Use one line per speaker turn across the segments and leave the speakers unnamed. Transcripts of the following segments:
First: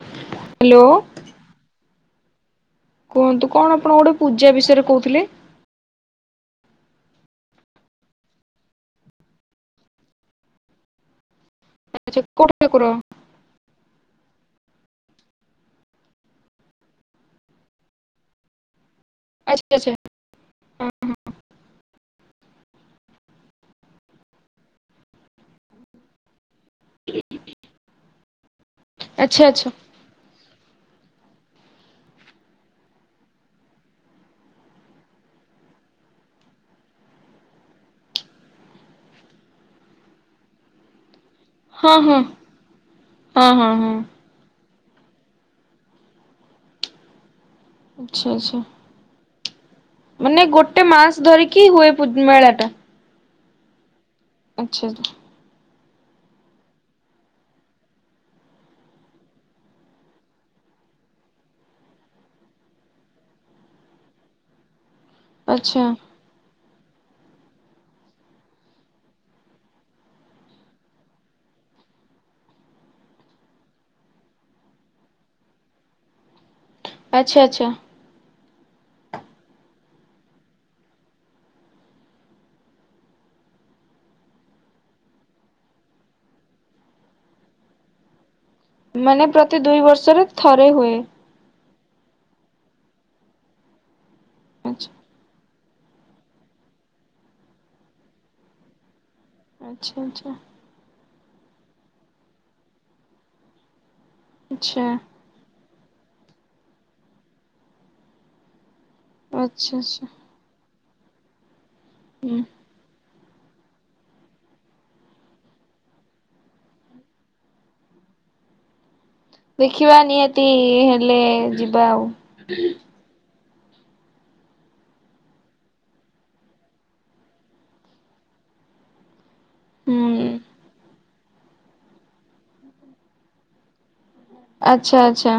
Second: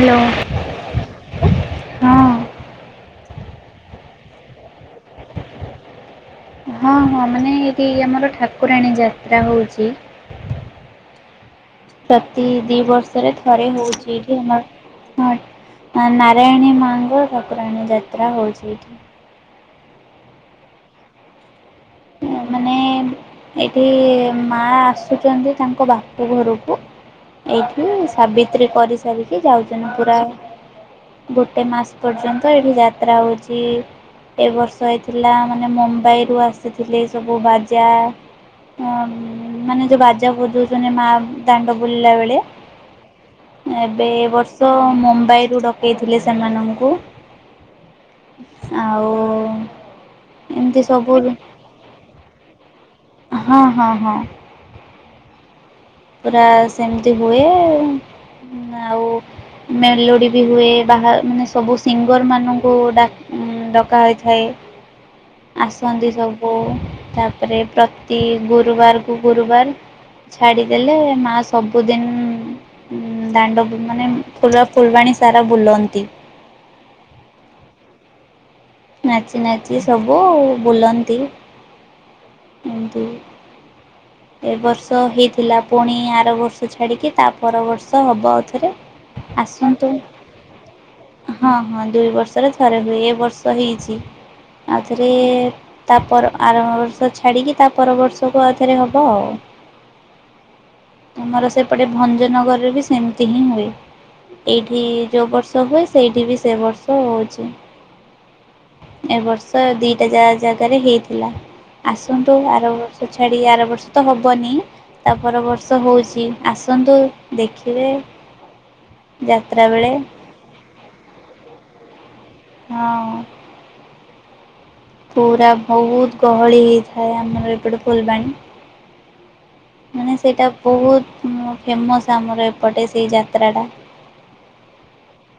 Hello
hello.
ହଁ।
କୁହନ୍ତୁ କଣ ଆପଣ ଗୋଟେ ପୂଜା ବିଷୟରେ କହୁଥିଲେ।
ହଁ ହଁ ମାନେ ଏଠି ଆମର ଠାକୁରାଣୀ ଯାତ୍ରା ହଉଛି।
ଆଚ୍ଛା
ପ୍ରତି
କୋଉ
ଦି
ଠାକୁର
ବର୍ଷରେ ଥରେ ହଉଛି। ମ ନାରାୟଣୀ ମାଙ୍ଗ ଠକୁୁରଣୀ ଯାତ୍ରା ହଉଛି ଏଇଠି।
[inaudible] ହ ହ।
ମାନେ ଏଠି ମା ଆସୁଛନ୍ତି ତାଙ୍କ ବାପ ଘରକୁ। ଏଇଠି ସାବିତ୍ରୀ କରିସାରିକି
ଆଚ୍ଛା ଆଚ୍ଛା
ଯାଉଛନ୍ତି ପୁରା ଗୋଟେ ମାସ ପର୍ଯ୍ୟନ୍ତ ଏଠି ଯାତ୍ରା ହଉଛି। ଏ ବର୍ଷ ହେଇଥିଲା ମାନେ ମୁମ୍ବାଇ ରୁ ଆସ ଥିଲେ ସବୁ ବାଜା ମାନେ ଯେଉଁ ବାଜା ବଜାଉଛନ୍ତି ମା ଦାଣ୍ଡ
ହଁ
ବୁଲିଲା
ହଁ
ବେଳେ,
ହଁ ହଁ ହଁ
ଏବେ ବର୍ଷ ତ ମୁମ୍ବାଇରୁ ଡକେଇଥିଲେ ସେମାନଙ୍କୁ,
ଆଚ୍ଛା ଆଚ୍ଛା
ଆଉ
ମାନେ
ଏମିତି
ଗୋଟେ
ସବୁ
ମାସ ଧରିକି ହୁଏ ପୁ ମେଳା ଟା।
ହଁ ହଁ ହଁ।
ଆଛା ଆଛା।
ପୁରା ସେମିତି ହୁଏ, ଆଉ ମେଲୋଡ଼ି ବି ହୁଏ ବାହା ମାନେ ସବୁ ସିଙ୍ଗର ମାନଙ୍କୁ ଡକ ଡକା ହୋଇଥାଏ।
ଆଚ୍ଛା
ଆସନ୍ତି ସବୁ। ତାପରେ ପ୍ରତି ଗୁରୁବାରକୁ ଗୁରୁବାର ଛାଡି ଦେଲେ ମା ସବୁଦିନ ଦାଣ୍ଡ ମାନେ ପୁରା ଫୁଲବାଣୀ ସାରା ବୁଲନ୍ତି।
ଆଚଛା ଆଚଛା।
ନାଚି ନାଚି ସବୁ ବୁଲନ୍ତି। ଏମତି। ଏ ବର୍ଷ ହେଇଥିଲା ପୁଣି ଆର ବର୍ଷ ଛାଡିକି ତା ପର ବର୍ଷ ହବ
ମାନେ ପ୍ରତି ଦୁଇ
ଆସନ୍ତୁ,
ବର୍ଷରେ ଥରେ ହୁଏ
ହ ହ ଦୁଇ ବର୍ଷରେ ଥରେ ହୁଏ ଏ ବର୍ଷ ହେଇଛି,
ଆଚ୍ଛା
ଆଉଥରେ ତା ପର ଆରମ୍ଭ ବର୍ଷ ଛାଡିକି ତା ପର ବର୍ଷକୁ ଆଉଥରେ ହବ ଆଉ।
ଆଚ୍ଛା ଆଚ୍ଛା।
ଆମର ସେପଟେ ଭଞ୍ଜନଗରରେ ବି ସେମିତି ହିଁ ହୁଏ, ଏଇଠି
ଆଚ୍ଛା
ଯୋଉ ବର୍ଷ ହୁଏ ସେଇଠି ବି ସେ ବର୍ଷ ହେଉଛି। ଏ ବର୍ଷ
ଆଚ୍ଛା ଆଚ୍ଛା
ଦିଟା ଜା-ଜାଗାରେ ହେଇଥିଲା, ଆସନ୍ତୁ
ହୁଁ
ଆର ବର୍ଷ ଛାଡିକି ଆର୍ ବର୍ଷ ତ ହବନି ତାପର ବର୍ଷ ହଉଛି, ଆସନ୍ତୁ ଦେଖିବେ। ଯାତ୍ରା ବେଳେ
ଦେଖିବା ନିହାତି ହେଲେ ଯିବା ଆଉ।
ହଁ। ପୁରା ବହୁତ ଗହଳି ହେଇଥାଏ। ଆମର ଏପଟେ ଫୁଲବାଣୀ। ମାନେ
ହୁଁ
ସେଇଟା ବହୁତ ଫେମସ୍ ଆମର ଏପଟେ ସେଇ ଯାତ୍ରାଟା।
ଆଚ୍ଛା ଆଚ୍ଛା।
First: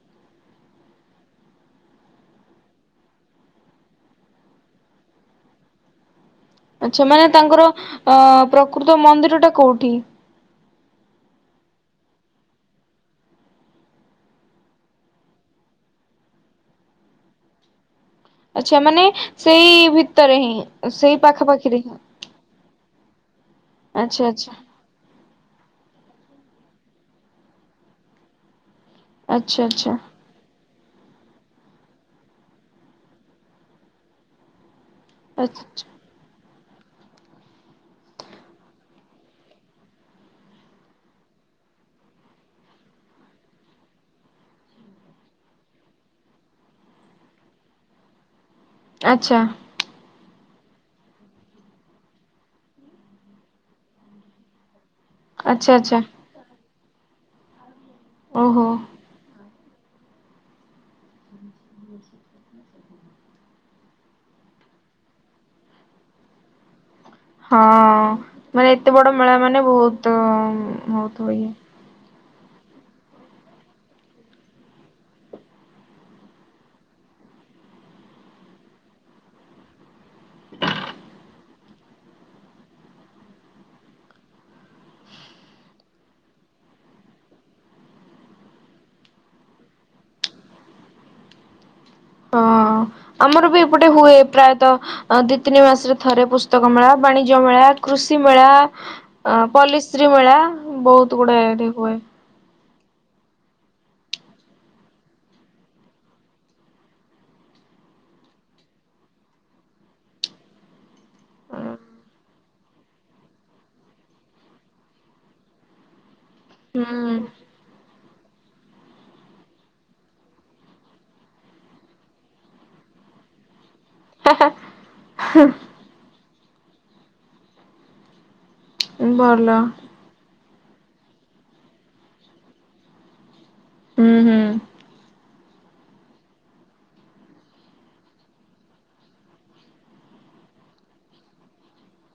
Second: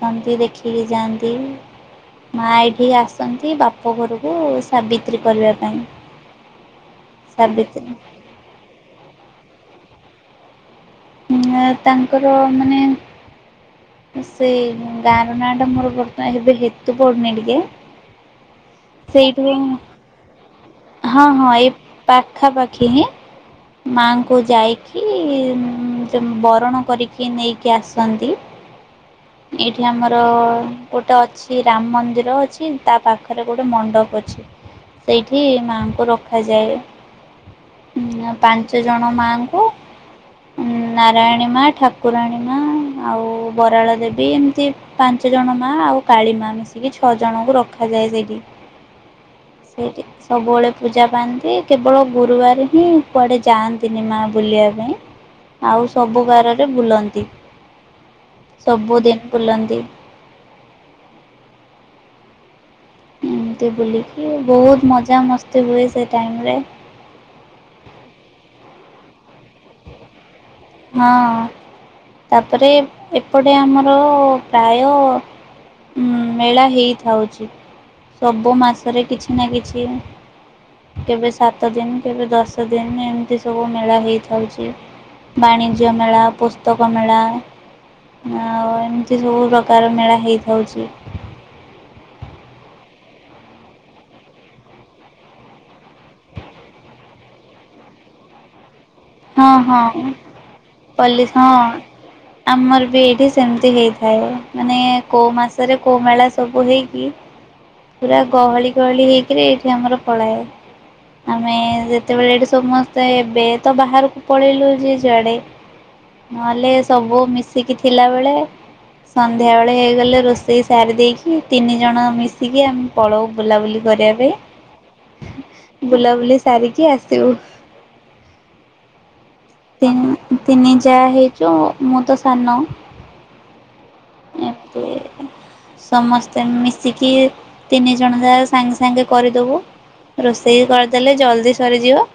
ସନ୍ତି ଦେଖିକି ଯାଆନ୍ତି। ମା ଏଇଠିକି ଆସନ୍ତି ବାପ ଘରୁକୁ ସାବିତ୍ରୀ କରିବା ପାଇଁ।
ଆଛା ମାନେ ତାଙ୍କର
ସାବିତ୍ରୀ
ଅ ପ୍ରକୃତ ମନ୍ଦିର ଟା କୋଉଠି?
ଉଁ ତାଙ୍କର ମାନେ ସେଇ ଗାଁର ନାଁ ଟା ମୋର ବର୍ତ ଏବେ ହେତୁ ପଡୁନି ଟିକେ।
ଆଚ୍ଛା ମାନେ
ସେଇଠି
ସେଇ ଭିତରେ ହିଁ
ପାଇଁ
ସେଇ
ହଁ ହଁ ଏଇ
ପାଖାପାଖିରେ ହିଁ
ପାଖାପାଖି ହିଁ।
ଆଚ୍ଛା
ମାଙ୍କୁ
ଆଚ୍ଛା।
ଯାଇକି ବରଣ କରିକି ନେଇକି ଆସନ୍ତି।
ଆଚ୍ଛା
ଏଇଠି
ଆଚ୍ଛା
ଆମର ଗୋଟେ ଅଛି ରାମ ମନ୍ଦିର ଅଛି ତା ପାଖରେ ଗୋଟେ ମଣ୍ଡପ ଅଛି। ସେଇଠି
ଆଚ୍ଛା
ମାଙ୍କୁ ରଖାଯାଏ। ଉଁ ପାଞ୍ଚ ଜଣ ମାଙ୍କୁ। ଉଁ ନାରାୟଣୀ ମା ଠାକୁରାଣୀ ମା ଆଉ ବରାଳ ଦେବୀ ବି ଏମିତି ପାଞ୍ଚ ଜଣ ମା ଆଉ କାଳି ମା ମିଶିକି ଛଅ ଜଣଙ୍କୁ ରଖାଯାଏ ସେଇଠି।
ଆଚ୍ଛା।
ସେଇଠି ସବୁବେଳେ ପୂଜା ପାଆନ୍ତି। କେବଳ ଗୁରୁବାର ହିଁ କୁଆଡ଼େ ଯାଆନ୍ତିନି ମା ବୁଲିବା ପାଇଁ।
ଆଚ୍ଛା
ଆଉ
ଆଚ୍ଛା
ସବୁ ଗାରରେ ବୁଲନ୍ତି।
ଓହୋ।
ସବୁଦିନ ବୁଲନ୍ତି। ଏମିତି ବୁଲିକି ବହୁତ ମଜାମସ୍ତି ହୁଏ ସେ ଟାଇମରେ।
ହଁ ମାନେ ଏତେ ବଡ ମେଳା ମାନେ ବହୁତ ହଉଥିବ
ହଁ।
ଇଏ।
ତାପରେ ଏପଟେ ଆମର ପ୍ରାୟ ଉଁ ମେଳା ହେଇଥାଉଚି ସବୁ ମାସରେ କିଛି ନା କିଛି। କେବେ ସାତ ଦିନ କେବେ ଦଶ ଦିନ ଏମିତି ସବୁ ମେଳା ହେଇଥାଉଚି। ବାଣିଜ୍ୟ ମେଳା, ପୁସ୍ତକ ମେଳା। ଆଉ ଏମିତି ସବୁ ପ୍ରକାର ମେଳା ହେଇଥାଉଚି।
ହ ଆମର ବି ଏପଟେ ହୁଏ ପ୍ରାୟତଃ ଦି ତିନି ମାସରେ ଥରେ ପୁସ୍ତକ ମେଳା, ବାଣିଜ୍ୟ ମେଳା। କୃଷି ମେଳା, ଅ
ହଁ ହଁ
ପଲିଶ୍ରୀ ମେଳା ବହୁତ
ପଲିସ୍
ଗୁଡ଼ାଏ ଏଠି
ହଁ।
ହୁଏ।
ଆମର ବି ଏଇଠି ସେମିତି ହେଇଥାଏ ମାନେ କୋଉ ମାସରେ କୋଉ ମେଳା ସବୁ ହେଇକି। ପୁରା ଗହଳି ଗହଳି ହେଇକିରି ଏଇଠି ଆମର ପଳାଏ। ଆମେ ଯେତେବେଳେ ଏଠି ସମସ୍ତେ ଏବେ ତ ବାହାରକୁ ପଳେଇଲୁ ଯେ ଯୁଆଡେ। ନହେଲେ ସବୁ
ହୁଁ
ମିଶିକି ଥିଲା ବେଳେ ସନ୍ଧ୍ୟା ବେଳେ ହେଇଗଲେ ରୋଷେଇ ସାରି ଦେଇକି ତିନି ଜଣ ମି ଶିକି ଆମେ ପଳଉ ବୁଲାବୁଲି କରିବା ପାଇଁ ବୁଲାବୁଲି ସାରିକି ଆସିବୁ।
ବ
ତିନ୍ ତିନି ଯା ହେଇଚୁ ମୁଁ ତ ସାନ।
ହୁଁ ହୁଁ
ଏତେ ସମସ୍ତେ ମିଶିକି ତିନି ଜଣ ଯା ସାଙ୍ଗେ ସାଙ୍ଗେ କରିଦବୁ। ରୋଷେଇ କରିଦେଲେ ଜଲ୍ଦି ସରିଯିବ।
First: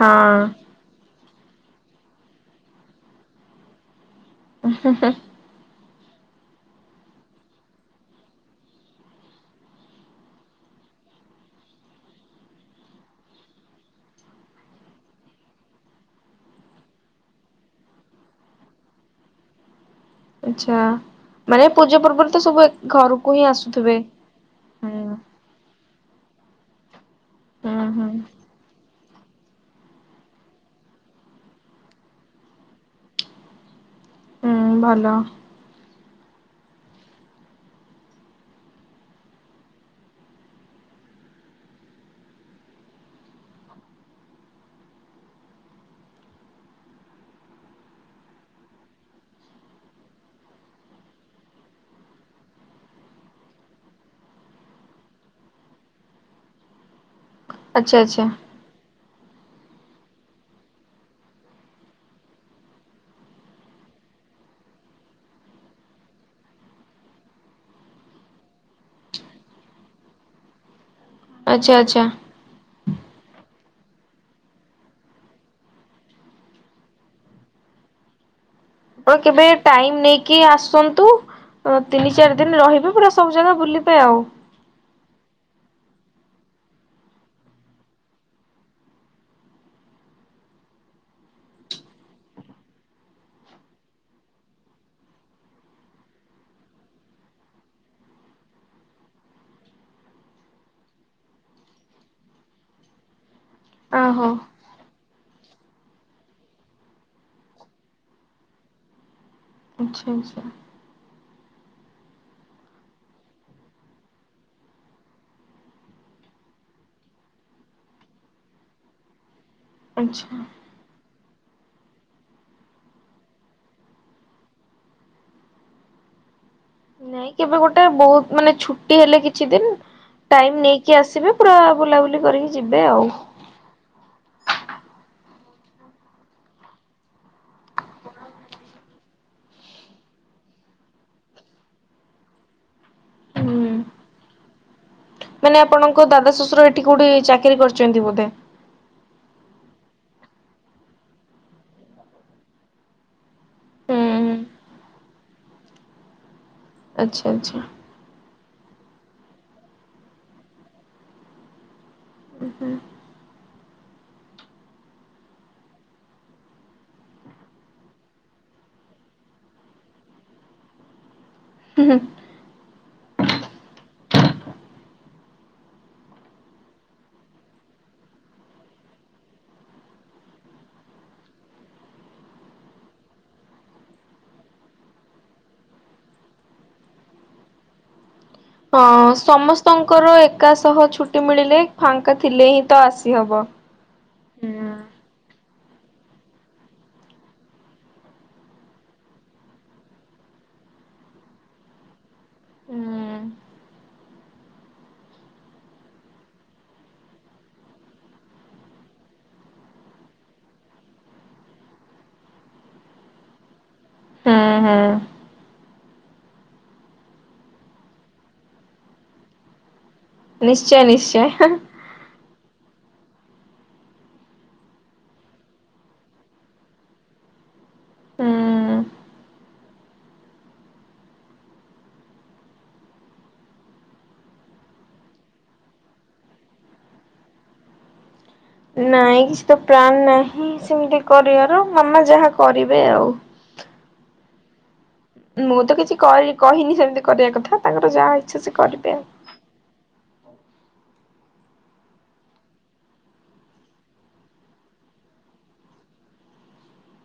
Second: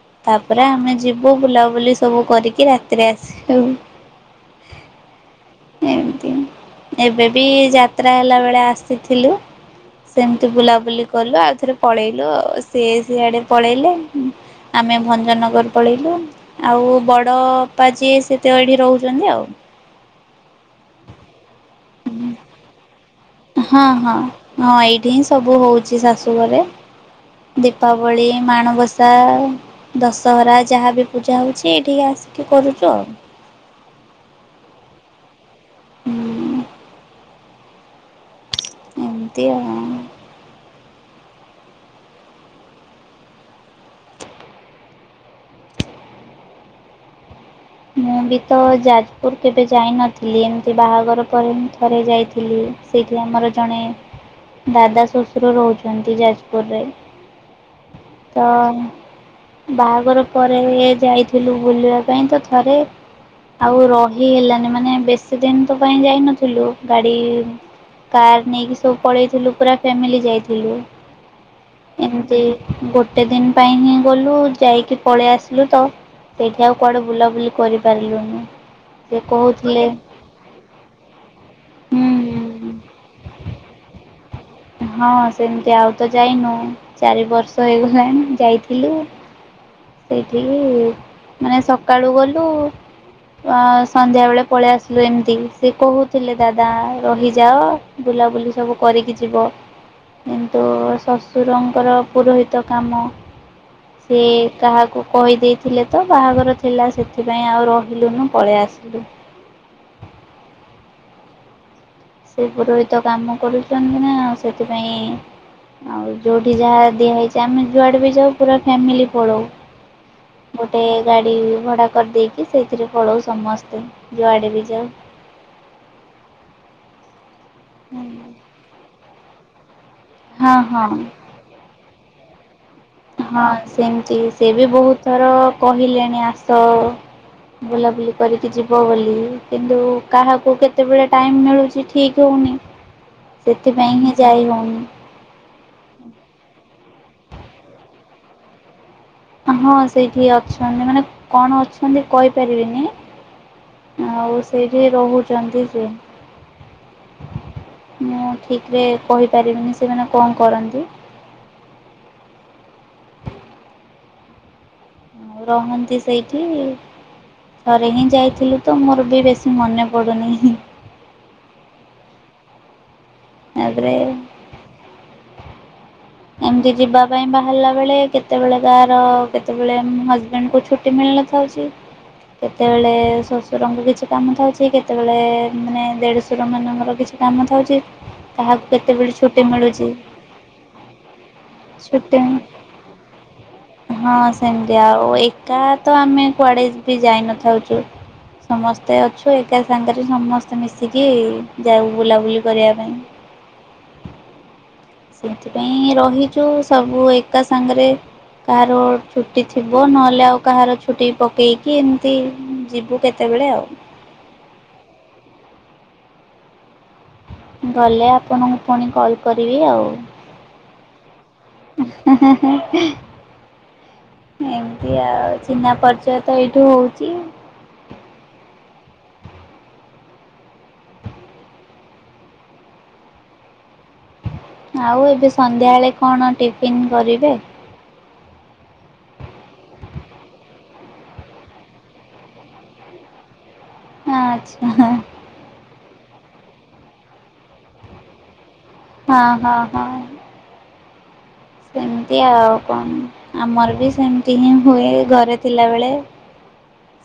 ହଁ।
ତାପରେ ଆମେ ଯିବୁ ବୁଲାବୁଲି ସବୁ କରିକି ରାତିରେ ଆସିବୁ।
ହୁଁ ହୁଁ।
ଏମିତି। ଏବେ ବି ଯାତ୍ରା ହେଲାବେଳେ ଆସିଥିଲୁ। ସେମିତି ବୁଲାବୁଲି କଲୁ ଆଉ ଥରେ ପଳେଇଲୁ ଆଉ ସିଏ ସିଆଡେ ପଳେଇଲେ ଉଁ ଆମେ ଭଞ୍ଜନଗର ପଳେଇଲୁ ଆଉ ବଡ ଅପା ଯିଏ ସିଏତ ଏଠି ରହୁଚନ୍ତି ଆଉ। [inaudible]
ଆଚ୍ଛା ମାନେ ପୂଜା ପର୍ବରେ ତ ସବୁ ଏକ୍ ଘରୁକୁ
ହଁ-ହଁ-ହଁ ଏଇଠି ହିଁ ସବୁ ହଉ ଶାଶୁ ଘରେ
ହୁଁ
ଦୀପାବଳି,
ହୁଁ
ମାଣବସ ସା, ଦଶହରା ଯାହା ବି ପୂଜା ହଉଛି ଏଇଠିକି ଆସିକି କରୁଛୁ ଆଉ। [inaudible]
ହୁଁ ଭଲ।
ହୁଁ। ଏମିତିଅ। ମୁଁ ବି ତ ଯାଜପୁର କେବେ ଯାଇନଥିଲି ଏମିତି ବାହାଘର ପରେ ମୁଁ ଥରେ ଯାଇଥିଲି। ସେଇଠି ଆମର ଜଣେ ଦାଦା ଶଶୁର ରହୁଛନ୍ତି ଯାଜପୁରରେ।
ଆଚ୍ଛା-ଆଚ୍ଛା।
ତ ବାହାଘର ପରେ ଯାଇଥିଲୁ ବୁଲିବା ପାଇଁ ତ ଥରେ ଆଉ ରହି ହେଲାନି ମାନେ ବେଶୀ ଦିନ ତ ପାଇଁ ଯାଇନଥିଲୁ ଗାଡି କାର ନେଇକି ସବୁ ପଳେଇଥିଲୁ ପୁରା ଫ୍ୟାମିଲି ଯାଇଥିଲୁ।
ଆଚ୍ଛା ଆଚ୍ଛା।
ଏମିତି ଗୋଟେ ଗୋଟେ ଦିନ ପାଇଁ ହିଁ ଗଲୁ ଯାଇକି ପଳେଇ ଆସିଲୁ ତ ସେଇଠି ଆଉ କୁଆଡେ ବୁଲା ବୁଲି କରିପାରିଲୁନି।
ଆପଣ
ସେ
କେବେ
କହୁଥିଲେ
ଟାଇମ୍ ନେଇକି ଆସନ୍ତୁ ଅ ତିନି ଚାରି ଦିନ
ହୁଁ
ରହିବେ ପୁରା ସବୁ ଜାଗା ବୁଲିବେ ଆଉ।
ହଁ ସେମିତି ଆଉ ତ ଯାଇନୁ ଚାରି ବର୍ଷ ହେଇଗଲାଣି ଯାଇଥିଲୁ ସେଇଠିକି ମାନେ ସକାଳୁ ଗଲୁ ଅ ସନ୍ଧ୍ୟା ବେଳେ ପଳେଇ ଆସିଲୁ ଏମିତି ସେ କହୁଥିଲେ ଦାଦା ରହିଯାଅ ବୁଲାବୁଲି ସବୁ କରିକି ଯିବ। କିନ୍ତୁ ଶଶୁରଙ୍କର ପୁରୋହିତ କାମ ସିଏ
ଓହୋ
କହିଦେଇଥିଲେ ତ ବାହାଘର ଥିଲା ସେଥିପାଇଁ ଆଉ ରହିଲୁନୁ ପଳେଇ ଆସିଲୁ।
ଆଚ୍ଛା ଆଚ୍ଛା
ସେ ପୁରୋହିତ କାମ କରୁଛନ୍ତି ନା ଆଉ ସେଥିପାଇଁ ଆଉ ଯୋଉଠି ଯାହା ଦିଆ ହେଇଛି ଆମେ ଯୁଆଡେ ବି ଯାଉ ପୁର ଫ୍ୟାମିଲ ପଳଉ।
ଆଚ୍ଛା।
ଗୋଟେ ଗାଡି ଭଡ଼ା କରିଦେଇକି ସେଇଥିରେ ପଳଉ ସମସ୍ତେ ଯୁଆଡେ ବି ଯାଉ।
ନାଇଁ କେବେ ଗୋଟେ ବହୁତ ମାନେ ଛୁଟି ହେଲେ କିଛି ଦିନ
ହଁ
ଟାଇମ
ହଁ
ନେଇକି ଆସିବେ ପୁରା ବୁଲାବୁଲି କରିକି ଯିବେ ଆଉ।
ହଁ ସେମିତି ସେ ବି ବହୁତ ଥର କହିଲେଣି ଆସ ବୁଲାବୁଲି କରିକି ଯିବ ବୋଲି କିନ୍ତୁ କାହାକୁ କେତେବେଳେ ଟାଇମ ମିଳୁଛି ଠିକ ହଉନି।
ହୁଁ
ସେଥିପାଇଁ ହିଁ ଯାଇ ହଉନି।
ମାନେ ଆପଣଙ୍କ ଦାଦା ଶଶୁର ଏଠି କୋଉଠି ଚାକିରି କରିଛନ୍ତି ବୋଧେ।
ହଁ ସେଇଠି ଅଛନ୍ତି ମାନେ କଣ ଅଛନ୍ତି କହିପାରିବିନି
ହୁଁ
ଆଉ ସେଇଠି ରହୁଛନ୍ତି ସେ
ଆଚ୍ଛା-ଆଚ୍ଛା।
ମୁଁ ଠିକ୍ ରେ କହିପାରିବିନି ସିଏ ମାନେ କଣ କରନ୍ତି।
ଉ ହୁଁ।
ଆ ରହନ୍ତି ସେଇଠି ଥରେ ହିଁ ଯାଇଥିଲୁ ତ ମୋର ବି ବେଶୀ ମନେ ପଡ଼ୁନି।
ହୁଁ।
ତାପରେ ଏମିତି ଯିବା ପାଇଁ ବାହାରିଲା ବେଳେ କେତେବେଳେ କାହାର କେତେବେଳେ ହଜବେଣ୍ଡଙ୍କୁ ଛୁଟି ମିଳ [unintelligible] କେତେବେଳେ ଶଶୁରଙ୍କ କିଛି କାମ ରହୁଛି କେତେବେଳେ ମାନେ ଦେଢଶୁର ମାନଙ୍କର କିଛି କାମ ଥାଉଛି ତାହାକୁ କେତେବେଳେ ଛୁଟି ମିଳୁଛି
ସମସ୍ତଙ୍କର ଏକା ସହ ଛୁଟି ମିଳିଲେ ଫାଙ୍କା
ଛୁଟି
ଥିଲେ ହିଁ ତ ଆସିହବ।
ହଁ
ହୁଁ
ସେମିତି ଆଉ ଏକ କା ତ ଆମେ କୁଆଡେ ବି ଯାଇ ନଥାଉଛୁ। ସମସ୍ତେ ଅଛୁ ଏକା ସାଙ୍ଗରେ ସମସ୍ତେ ମିଶିକି ଯାଉ ବୁଲାବୁଲି କରିବା
ହୁଁ
ପାଇଁ। ସେଥିପାଇଁ ରହିଛୁ ସବୁ ଏକା ସାଙ୍ଗରେ କାହାର ଛୁଟି ଥିବ, ନହେଲେ ଆଉ କାହାର ଛୁଟି ପକେଇକି, ଏମିତି ଯିବୁ କେତେ ବେଳେ ଆଉ।
ହୁଁ ହୁଁ।
ଗଲେ ଆପଣଙ୍କୁ ପୁଣି କଲ୍ କରିବି ଆଉ।
ନିଶ୍ଚୟ ନିଶ୍ଚୟ।
ଏ ଏଁ ଏମତି ଆଉ ଚିହ୍ନା ପରିଚୟ ତ ଏଇଠୁ ହଉଛି ଆଉ ଏବେ ସନ୍ଧ୍ୟାବେଳେ କଣ ଟିଫିନ୍ କରିବେ?
ନାଇଁ କିଛି ତ ପ୍ଲାନ୍ ନାହିଁ ସେମିତି କରିବାର ମାମା ଯାହା କରିବେ ଆଉ।
ଆଚ୍ଛା ହଁ।
ମୁଁ ତ କିଛି କରି କହିନି ସେମିତି କରିବା କଥା ତାଙ୍କର ଯାହା ଇଚ୍ଛା ସେ କରିବେ
ହଁ ହଁ ହଁ। ସେମିତି ଆଉ କଣ ଆମର ବି ସେମିତି ହିଁ ହୁଏ ଘରେ ଥିଲାବେଳେ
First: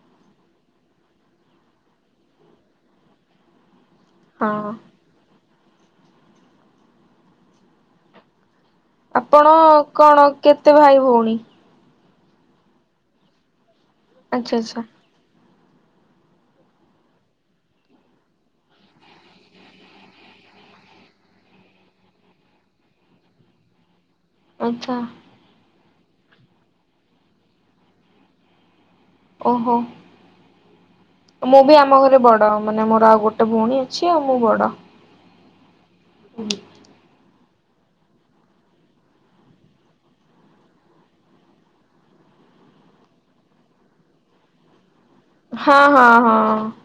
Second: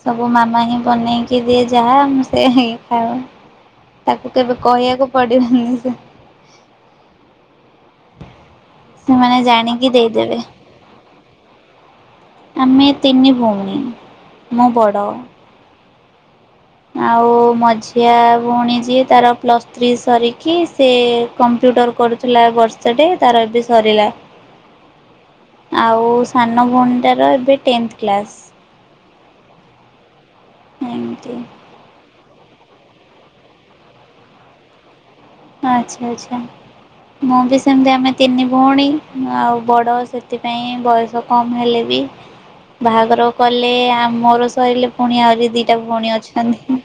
ସବୁ ମାମା ହିଁ ବନେଇକି ଦିଏ ଯାହା ଆମେ ସେୟା ହିଁ ଖାଉ। ତାକୁ
ଆଉ
କେବେ
ହଁ।
କହିବାକୁ ପଡିବନି ସେ ସେମାନେ
ଆପଣ
ଜାଣିକି
କଣ
ଦେଇଦେବେ।
କେତେ ଭାଇ ଭଉଣୀ?
ଆମେ ତିନି ଭଉଣୀ
ଆଚ୍ଛା
ମୁଁ
ଆଚ୍ଛା
ବଡ଼। ଆଉ ମଝିଆ ଭଉଣୀ ଯିଏ ତାର ପ୍ଲସ୍ ଥ୍ରୀ ସରିକି, ସେ କମ୍ କମ୍ପ୍ୟୁଟର କରୁଥିଲା ଏ ବର୍ଷ ଟେ, ତାର ଏବେ ସରିଲା।
ଆଚ୍ଛା।
ଆଉ ସାନ ଭଉଣୀଟାର ଏବେ ଟେନ୍ଥ କ୍ଲାସ୍।
ଓହୋ
ଏମିତି
ମୁଁ ବି ଆମ ଘରେ ବଡ୍ ଡ଼ ମାନେ ମୋର ଆଉ ଗୋଟେ ଭଉଣୀ ଅଛି, ଆଉ ମୁଁ ବଡ।
ଆଚ୍ଛା ଆଚ୍ଛା ମୁଁ ବି ସେ ସେମତି ଆମେ ତିନି ଭଉଣୀ ଆଉ ବଡ଼ ସେଥିପାଇଁ ବୟସ କମ୍ ହେଲେ ବି ବାହାଘର କଲେ, ଆ ମୋର ସଇଲେ ପୁଣି ଆହୁରି ଦିଟା
ହଁ
ଭଉଣୀ
ହଁ ହଁ
ଅଛନ୍ତି,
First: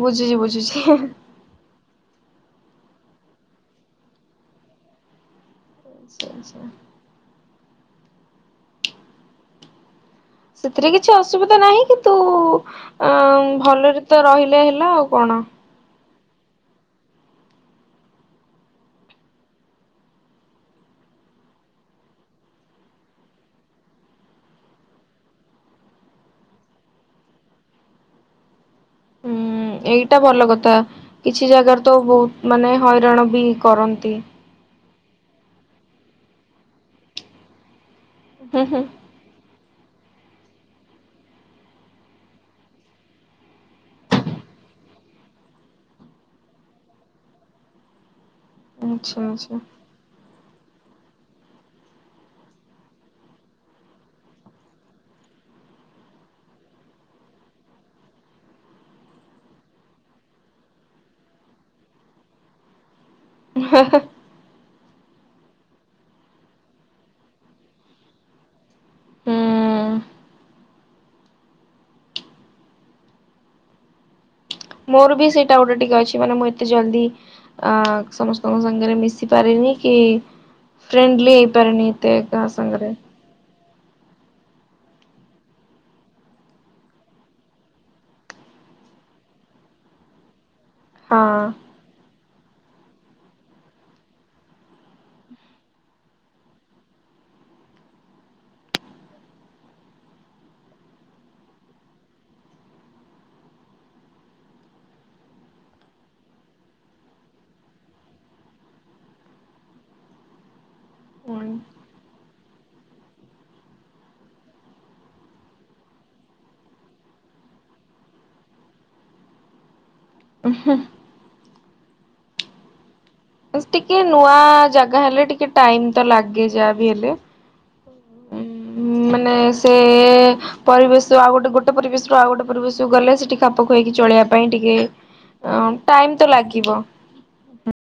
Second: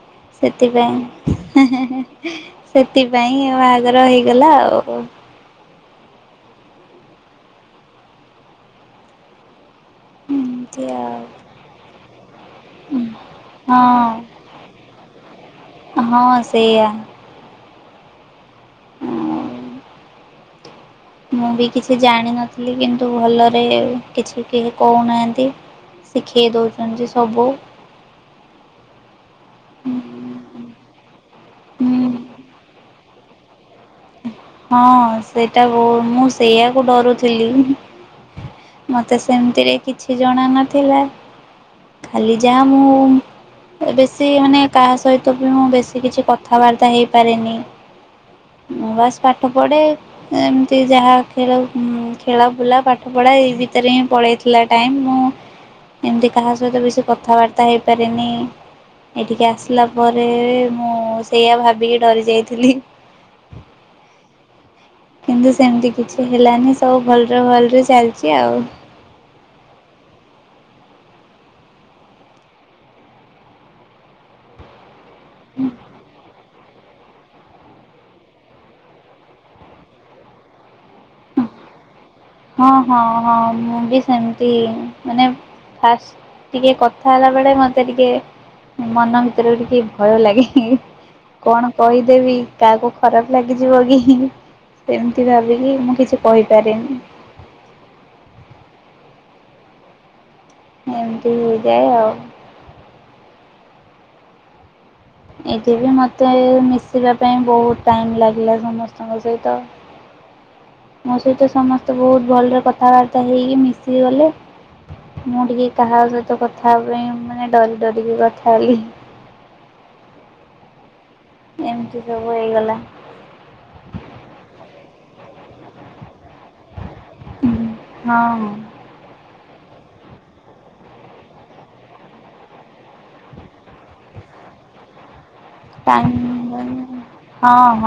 ବୁଝୁଛି ବୁଝୁଛି। ଆଚ୍ଛା
ସେଥିପାଇଁ ହେଁ ହେଁ ସେଥିପାଇଁ ବାହାଘର ହେଇଗଲା ଆଉ।
ଆଚ୍ଛା ଆଚ୍ଛା।
ଏମିତି
ସେଥିରେ
ଆଉ
କିଛି ଅସୁବିଧା ନାହିଁ କିନ୍ତୁ ଅ ଭଲରେ ତ ରହିଲେ ହେଲା ଆଉ କଣ? ହଁ।
ହଁ ସେଇଆ ମୁଁ ବି କିଛି ଜାଣିନଥିଲି କିନ୍ତୁ ଭଲରେ କିଛି କେହି କହୁନାହାଁନ୍ତି ଶିଖେଇ ଦଉଚନ୍ତି ଯେ ସବୁ
ହୁଁ ଏଇଟା ଭଲ କଥା। କିଛି ଜାଗାରେ ତ
ହୁଁ
ବହୁତ ମାନେ ହଇରାଣ ବି କରନ୍ତି।
ହଁ ସେଇଟା ବହୁ ମୁଁ ସେଇଆକୁ ଡରୁଥିଲି
ହୁଁ ହୁଁ
ମତେ ସେମତିରେ କିଛି ଜଣାନଥିଲା ଖାଲି ଯାହା ମୁଁ ବେଶୀ ମାନେ କାହା ସହିତ ବି ମୁଁ ବେଶୀ କିଛି କଥାବାର୍ତ୍ତା ହେଇପାରେନି ବାସ୍
ଆଚ୍ଛା
ପାଠ
ଆଚ୍ଛା ହୁଁ।
ପଢେ ଏମତି ଯାହା ଖେଳଉ, ଖେଳ ବୁଲା ପାଠପଢ଼ା ଏଇ ଭିତରେ ହିଁ ପଳେଇଥିଲା ଟାଇମ୍ ମୁଁ ଏମତି କାହା ସହିତ ବେଶୀ କଥାବାର୍ତ୍ତା ହେଇପାରେନି ଏଠିକି ଆସିଲା ପରେ ମୁଁ ସେଇଆ ଭାବିକି ଡରି ଯାଇଥିଲି
ହ-ହ
କିନ୍ତୁ ସେମିତି କିଛି ହେଲାନି ସବୁ ଭଲରେ ଭଲରେ ଚାଲଚି ଆଉ।
ମୋର ବି ସେଇଟା ଗୋଟେ ଟିକେ ଅଛି ମାନେ ମୁଁ ଏତେ ଏତେ ଜଲଦି ଆ ସମସ୍ତଙ୍କ ସାଙ୍ଗରେ ମିଶି ପାରେନି କି ଫ୍ରେଣ୍ଡଲି ହେଇପାରେନି ଏତେ କାହା
ହଁ-
ସାଙ୍ଗରେ
ହଁ- ହଁ- ମୁଁ ବି ସେମତି ମାନେ ଫାଷ୍ଟ ଟିକେ କଥା ହେଲା ବଳେ ମତେ ଟିକେ ମନ ଭିତରେ ବି ଟିକେ ଭୟ ଲାଗେନି, କଣ କହିଦେବି କାହାକୁ ଖରାପ ଲାଗିଯିବ କି? ସେମତି ଭାବିକି ମୁଁ କିଛି କହିପାରେନି। ଏମିତି ହେଇଯାଏ ଆଉ ଏଠି ବି ମତେ ମିଶିବା ପାଇଁ ବହୁତ ଟାଇମ ଲାଗିଲା ସମସ୍ତଙ୍କ ସହିତ [inaudible] ମୋ ସହିତ
ହଁ।
ସମସ୍ତେ ବହୁତ ଭଲରେ କଥାବାର୍ତ୍ତା ହେଇକି ମିଶିଗଲେ। ମୁଁ ଟିକେ କାହା ସହିତ କଥା ହେବା ପାଇଁ ମାନେ ଡରି ଡରିକି କଥା ହେଲି [inaudible]
ଉଁ ହୁଁ
ଏମତି ସବୁ ହେଇଗଲା।
ବାସ୍ ଟିକେ ନୂଆ ଜାଗା ହେଲେ ଟିକେ ଟାଇମ ତ ଲାଗେ ଯାହା ବି ହେଲେ।
ହଁ।
ମାନେ ସେ ପରିବେଶ ଆଉ ଗୋଟେ ଗୋଟେ ପରିବେଶରୁୁ ଆଉ ଗୋଟେ ପରିବେଶ ଗଲେ ସେଠି ଖାପ ଖୁଆଇ ଚଳିଆ ବା ପାଇଁ ଟିକେ ତ
ଟାଇମ
ଲାଗିବ।
ମାନେ ହଁ